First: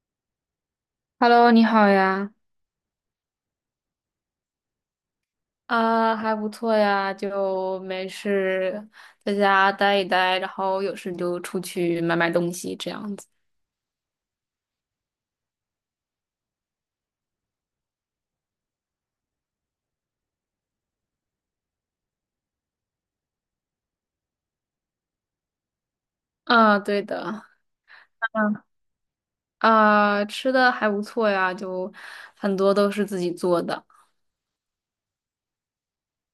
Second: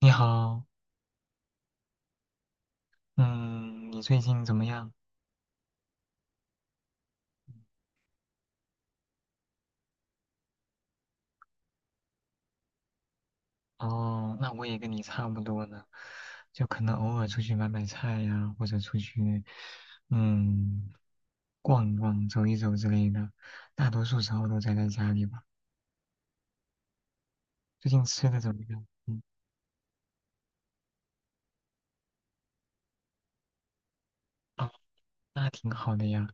你好，Hello，你好呀。嗯，你最近怎么样？还不错呀，就没事在家待一待，然后有事就出去买买东西这样子。哦，那我也跟你差不多呢，就可能偶尔出去买买菜呀，或者出去，嗯，逛一逛、走一走之类的，大多数时候都宅在家里吧。啊，对的。最近吃的怎么嗯，样？嗯。吃的还不错呀，就很多都是自己做的。哦，那挺好的呀。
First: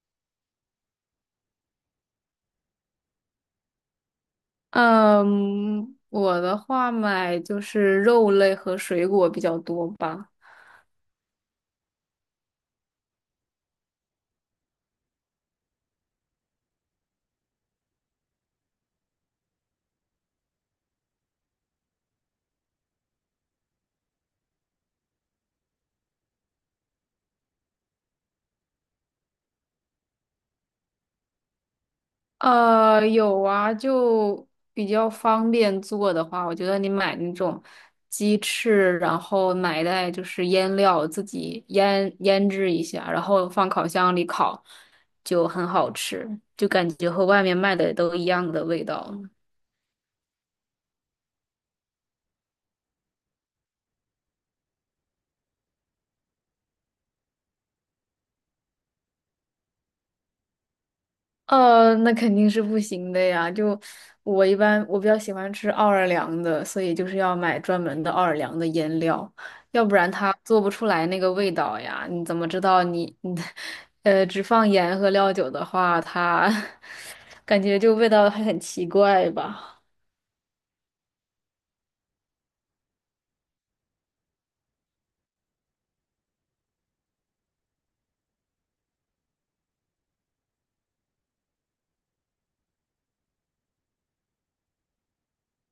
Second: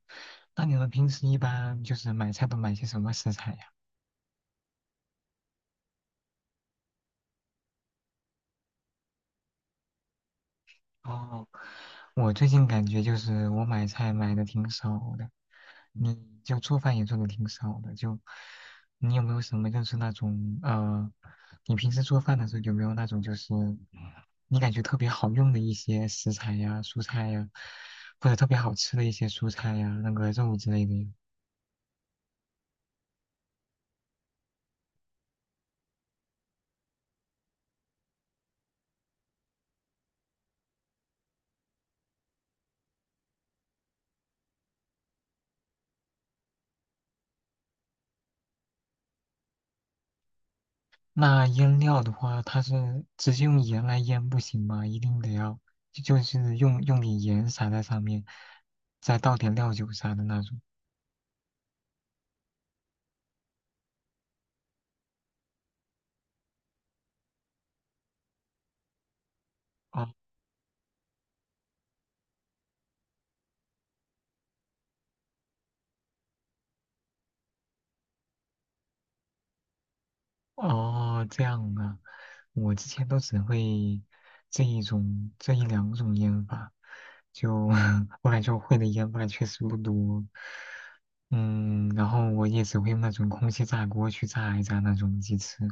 那你们平时一般就是买菜都买些什么食材呀？嗯，我的话买就是肉类和水果比较多吧。哦。我最近感觉就是我买菜买的挺少的，你就做饭也做的挺少的，就你有没有什么就是那种你平时做饭的时候有没有那种就是你感觉特别好用的一些食材呀、蔬菜呀，或者特别好吃的一些蔬菜呀、那个肉之类的呀。有啊，就比较方便做的话，我觉得你买那种鸡翅，然后买一袋就是腌料，自己腌制一下，然后放烤箱里烤，就很好吃，就感觉和外面卖的都一样的味道。那腌料的话，它是直接用盐来腌不行吗？一定得要就是用点盐撒在上面，再倒点料酒啥的那种。那肯定是不行的呀。就我一般，我比较喜欢吃奥尔良的，所以就是要买专门的奥尔良的腌料，要不哦。然它做不出来那个味道呀。你怎么知道你 只放盐和料酒的话，它 感觉就味道还很奇怪吧？哦，这样啊，我之前都只会这一两种烟法，就 后来就 会的烟法确实不多。嗯，然后我也只会用那种空气炸锅去炸一炸那种鸡翅，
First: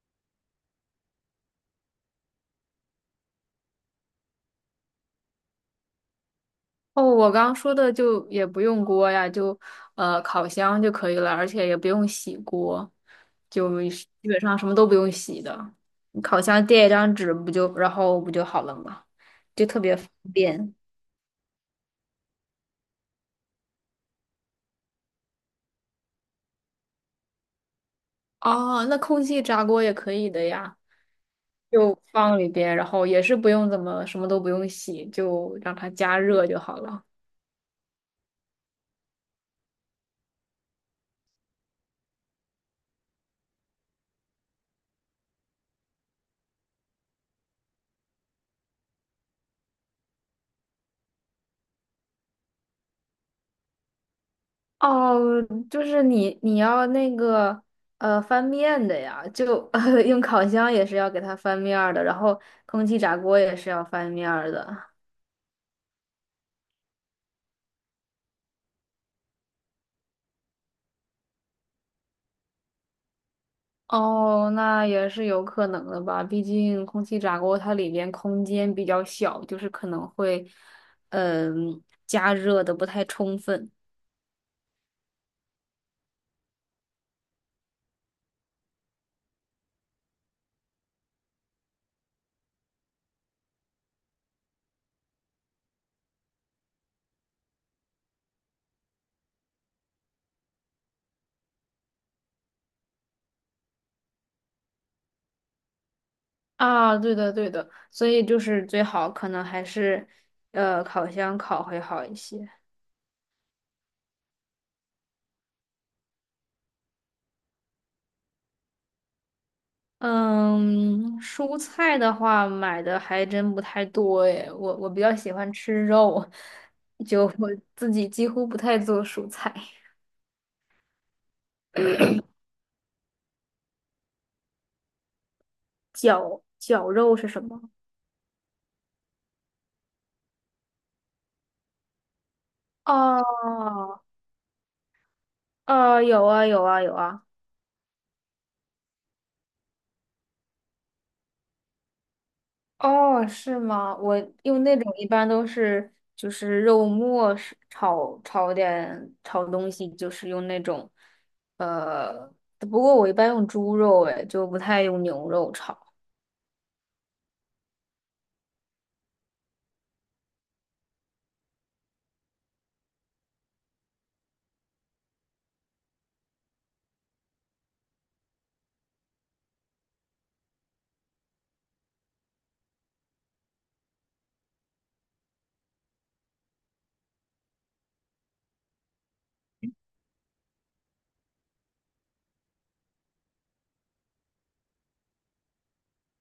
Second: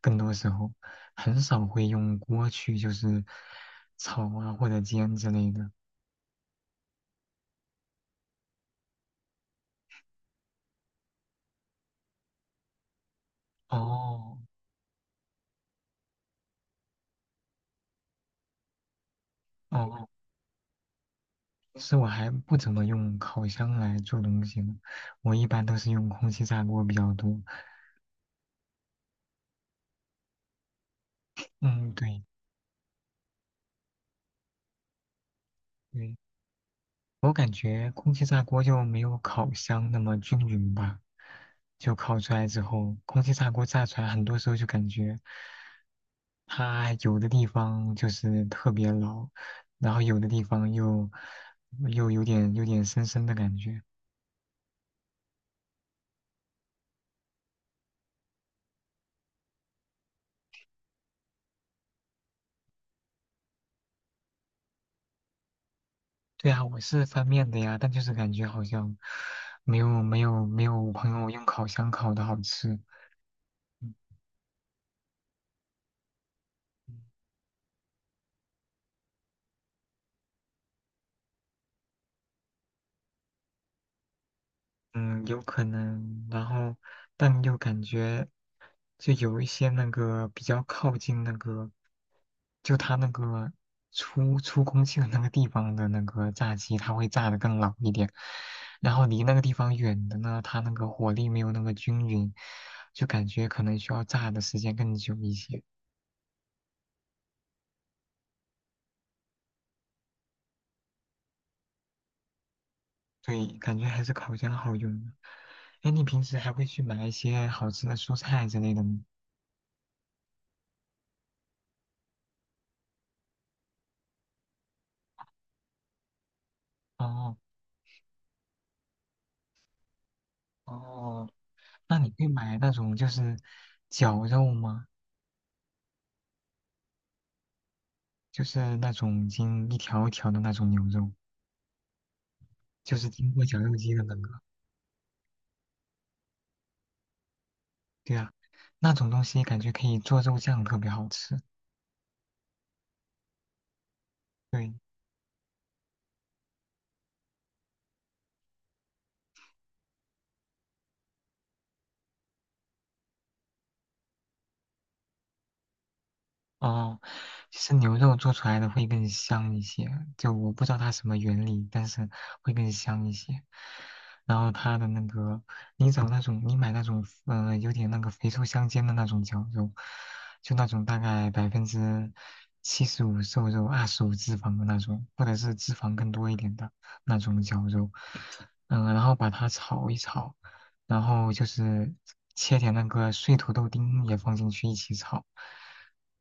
更多时候很少会用锅去就是炒啊或者煎之类的。哦，我刚刚说的就也不用锅呀，烤箱就可以了，而且也不用洗锅，就是基哦。本上什么都不用洗的。你烤箱垫一张纸不就，然后不就好了嘛，就特别哦，方便。其实我还不怎么用烤箱来做东西呢，我一般都是用空气炸锅比较多。哦，那空气炸锅也可以的呀，嗯，就对放里边，然后也是不用怎么什么都不用洗，就让它对，加热就好了。我感觉空气炸锅就没有烤箱那么均匀吧，就烤出来之后，空气炸锅炸出来，很多时候就感觉它有的地方就是特别老，然后有的地方又有点生生的感觉。哦，就是你要那个翻面的呀，就 用烤箱也是要给它翻面儿的，然后空气炸锅也是要翻面儿的。对啊，我是翻面的呀，但就是感觉好像没有我朋友用烤箱烤的好吃。嗯。哦，那也是有可能的吧，毕竟空气炸锅它里边空间比较小，就是可能会嗯、加热的不太充分。嗯，有可能，然后但又感觉就有一些那个比较靠近那个，就它那个出空气的那个地方的那个炸鸡，它会炸得更老一点，然后离那个地方远的呢，它那个火力没有那么均匀，就感觉可能需要炸的时间更久一些。啊，对的对的，所以就是最好可能还是烤箱烤会好一些。对，感觉还是烤箱好用的。哎，你平时还会去买一些好吃的蔬菜之类的吗？嗯，蔬菜的话买的还真不太多诶，我比较喜欢吃肉，就哦。我自己几乎不太做蔬菜。哦，那你会 买那种就是绞肉吗？绞肉是什么？就是那种已经一条一条的那种牛肉，就是哦，经过绞肉机的那个。哦。有啊有啊有啊。对啊，那种东西感觉可以做肉酱，特别好吃。哦，是吗？我用对。那种一般都是就是肉末是炒点炒东西，就是用那种呃，不过我一般用猪肉哎，就不太用牛肉炒。哦，其实牛肉做出来的会更香一些，就我不知道它什么原理，但是会更香一些。然后它的那个，你买那种，有点那个肥瘦相间的那种绞肉，就那种大概75%瘦肉，25脂肪的那种，或者是脂肪更多一点的那种绞肉，然后把它炒一炒，然后就是切点那个碎土豆丁也放进去一起炒，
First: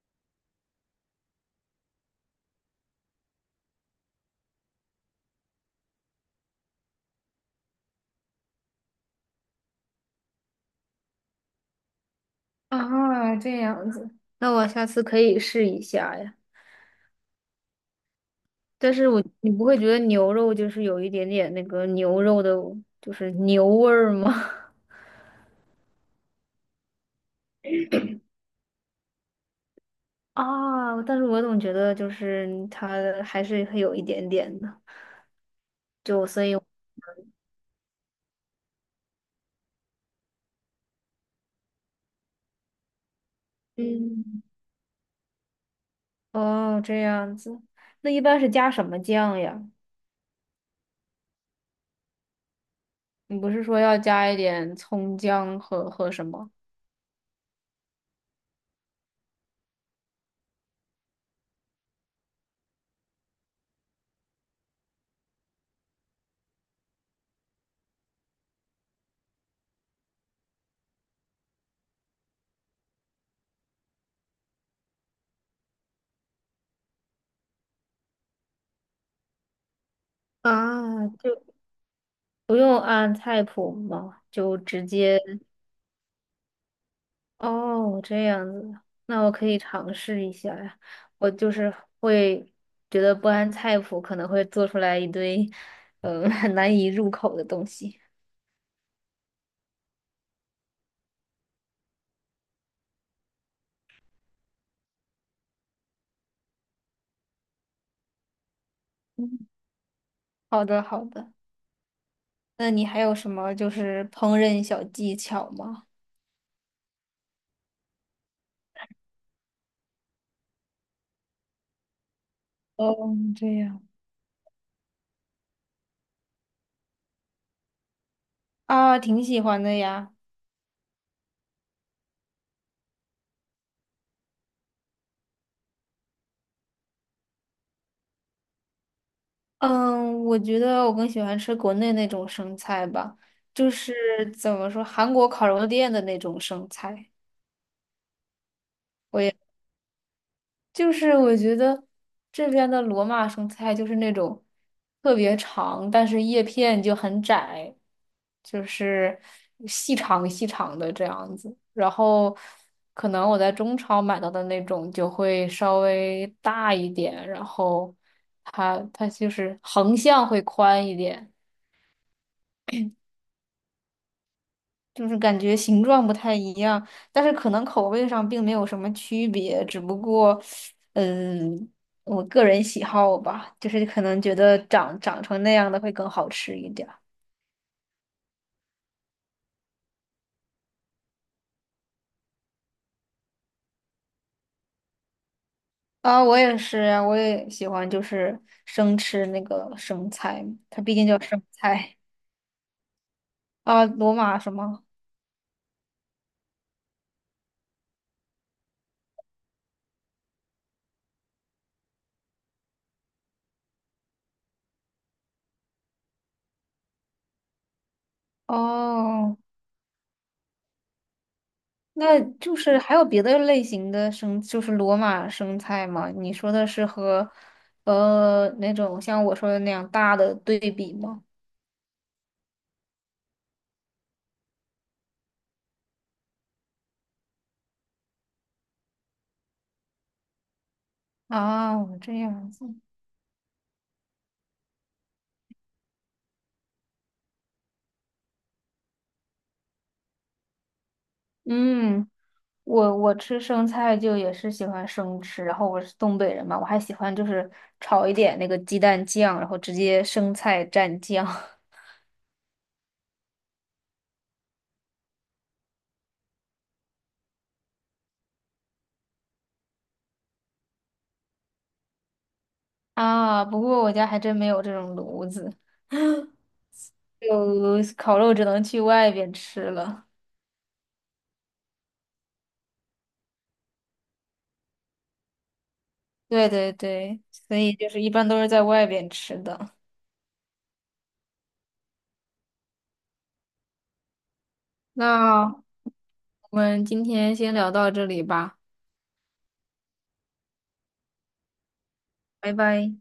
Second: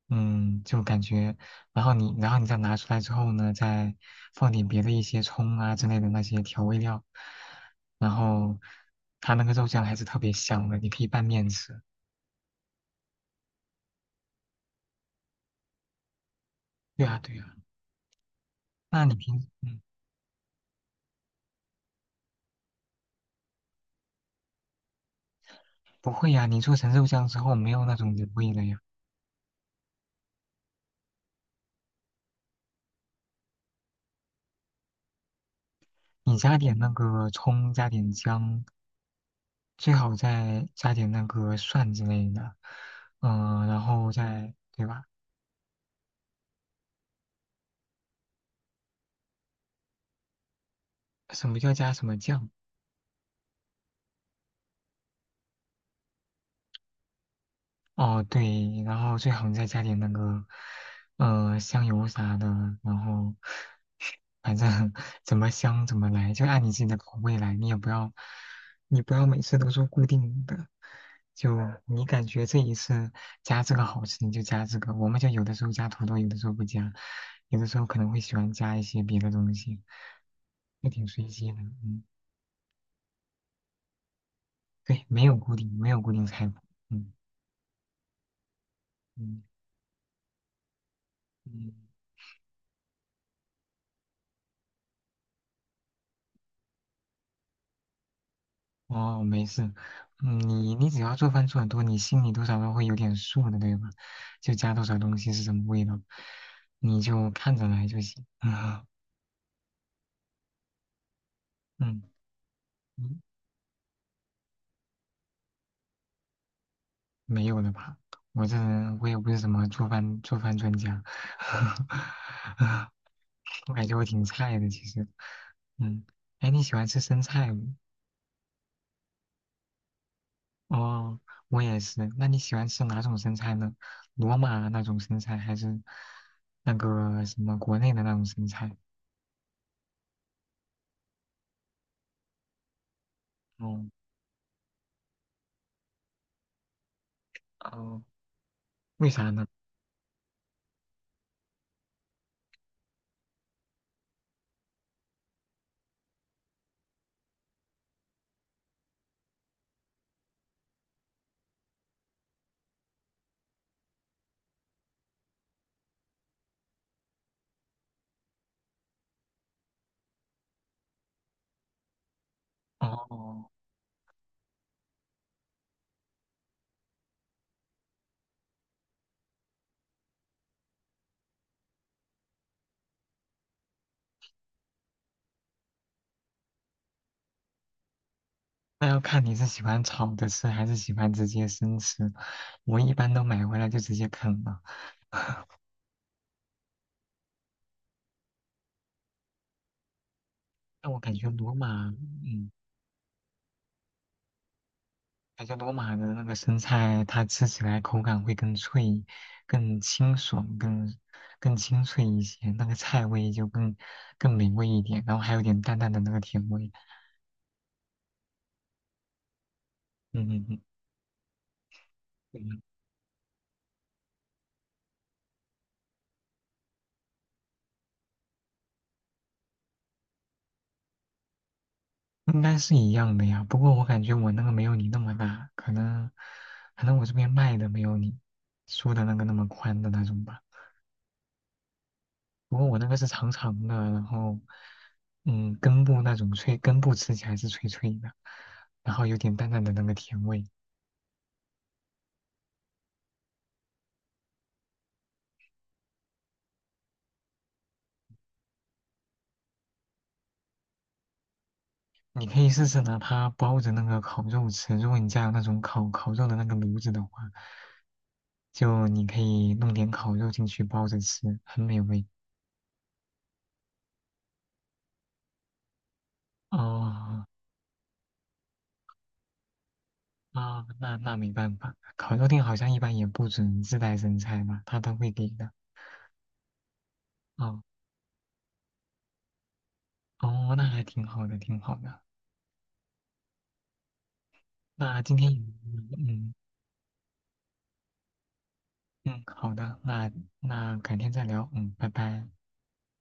嗯，就感觉，然后然后你再拿出来之后呢，再放点别的一些葱啊之类的那些调味料，然后它那个肉酱还是特别香的，你可以拌面吃。啊，这样子，那我下次可以试一下呀。对啊。但那是你我，平，你不会嗯，觉得牛肉就是有一点点那个牛肉的，就是牛味儿吗？不会呀、你做成肉酱之后没有那种油味了呀？啊，但是我总觉得就是它还是会有一点点的，就你所以，加点那个葱，加点姜。最好再加点那个蒜之类的，然后嗯，再对吧？哦，这样子，那一般是加什么酱呀？什么叫加什么酱？你不是说要加一点葱姜和什么？哦，对，然后最好再加点那个，香油啥的，然后反正 怎么香怎么来，就按你自己的口味来，你不要每次都做固定的，就你感觉这一次加这个好吃，你就加这个。我们就有的时候加土豆，有的时候不加，有的时候可能会喜欢加一些别的东西。还挺啊，随就机的。嗯，不用按菜谱吗？就直对，接。没有固定菜谱。嗯哦，这样子，那我嗯可以尝试一下呀。我就嗯，是会觉得不按菜谱可能会做出来一堆，很难以入口的东西。哦，没事。嗯，你你只要做饭做得多，你心里多少都会有点数的，对吧？就加多少东西是什么味道，你就看着来就行。嗯好的，好的。嗯。那你还有嗯，什么就是烹饪小技巧吗？没有了吧？我这人我也不是什么做饭专家。哦，这 我样。感觉我挺菜的其实。嗯，哎，你喜欢吃生菜吗？啊，挺喜欢的呀。哦，我也是。那你喜欢吃哪种生菜呢？罗马那种生菜，还是那个什么国内的那种生菜？嗯，我觉得我更喜欢吃国内那种生菜吧，就哦。是怎么说，韩国烤肉店的那种生菜。哦，为我啥也。呢？就是我觉得这边的罗马生菜就是那种特别长，但是叶片就很窄，就是细长细长的这样子。然后可能我在中超买到的那种就会稍微大一点，然后它就是横向会宽一点。哦，就是感觉形状不太一样，但是可能口味上并没有什么区别，只不过，嗯，我个人喜好吧，就是可能觉得长长成那样的会更好吃一点儿。那要看你是喜欢炒着吃，还是喜欢直接生吃。我一般都买回来就直接啃了。啊，我也是呀，我也喜欢就是生吃那个生菜，它但毕我竟感叫觉生罗马，菜。嗯，啊，罗马什么？感觉罗马的那个生菜，它吃起来口感会更脆、更清爽、更清脆一些，那个菜味就更美味一点，然后还有点淡淡的那个甜味。哦，嗯嗯那嗯，就嗯是还有别的类型的生，就是罗马生菜吗？你说的是和，那种像我说的那样大的对比吗？应该是一样的呀。不过我感觉我那个没有你那么大，可能我这边卖的没有你说的那个那么宽的那种吧。啊，这样不过子。我那个是长长的，然后嗯根部那种脆，根部吃起来是脆脆的，然后有点淡淡的那个甜味。嗯，我吃生菜就也是喜欢生吃，然后我是东北人嘛，我还喜欢就是炒一点那个鸡蛋酱，然后直接生菜蘸酱 你可以试试拿它包着那个烤肉吃。如果你家有那种烤肉的那个炉子的话，就你可以弄点烤肉进去包着吃，很美味。啊。不过我家还真没有这种炉子，哦。就烤肉只能去外边吃了。啊，那那没办法，烤肉店好像一般也不准自带生菜吧，他都会给的。对对对，所哦。以就是一般都是在外边吃的。哦，那还挺好的，挺好的。那今天也那嗯嗯，我们今天先聊到这里吧，嗯，好的，那改天再聊，嗯，拜拜。拜拜。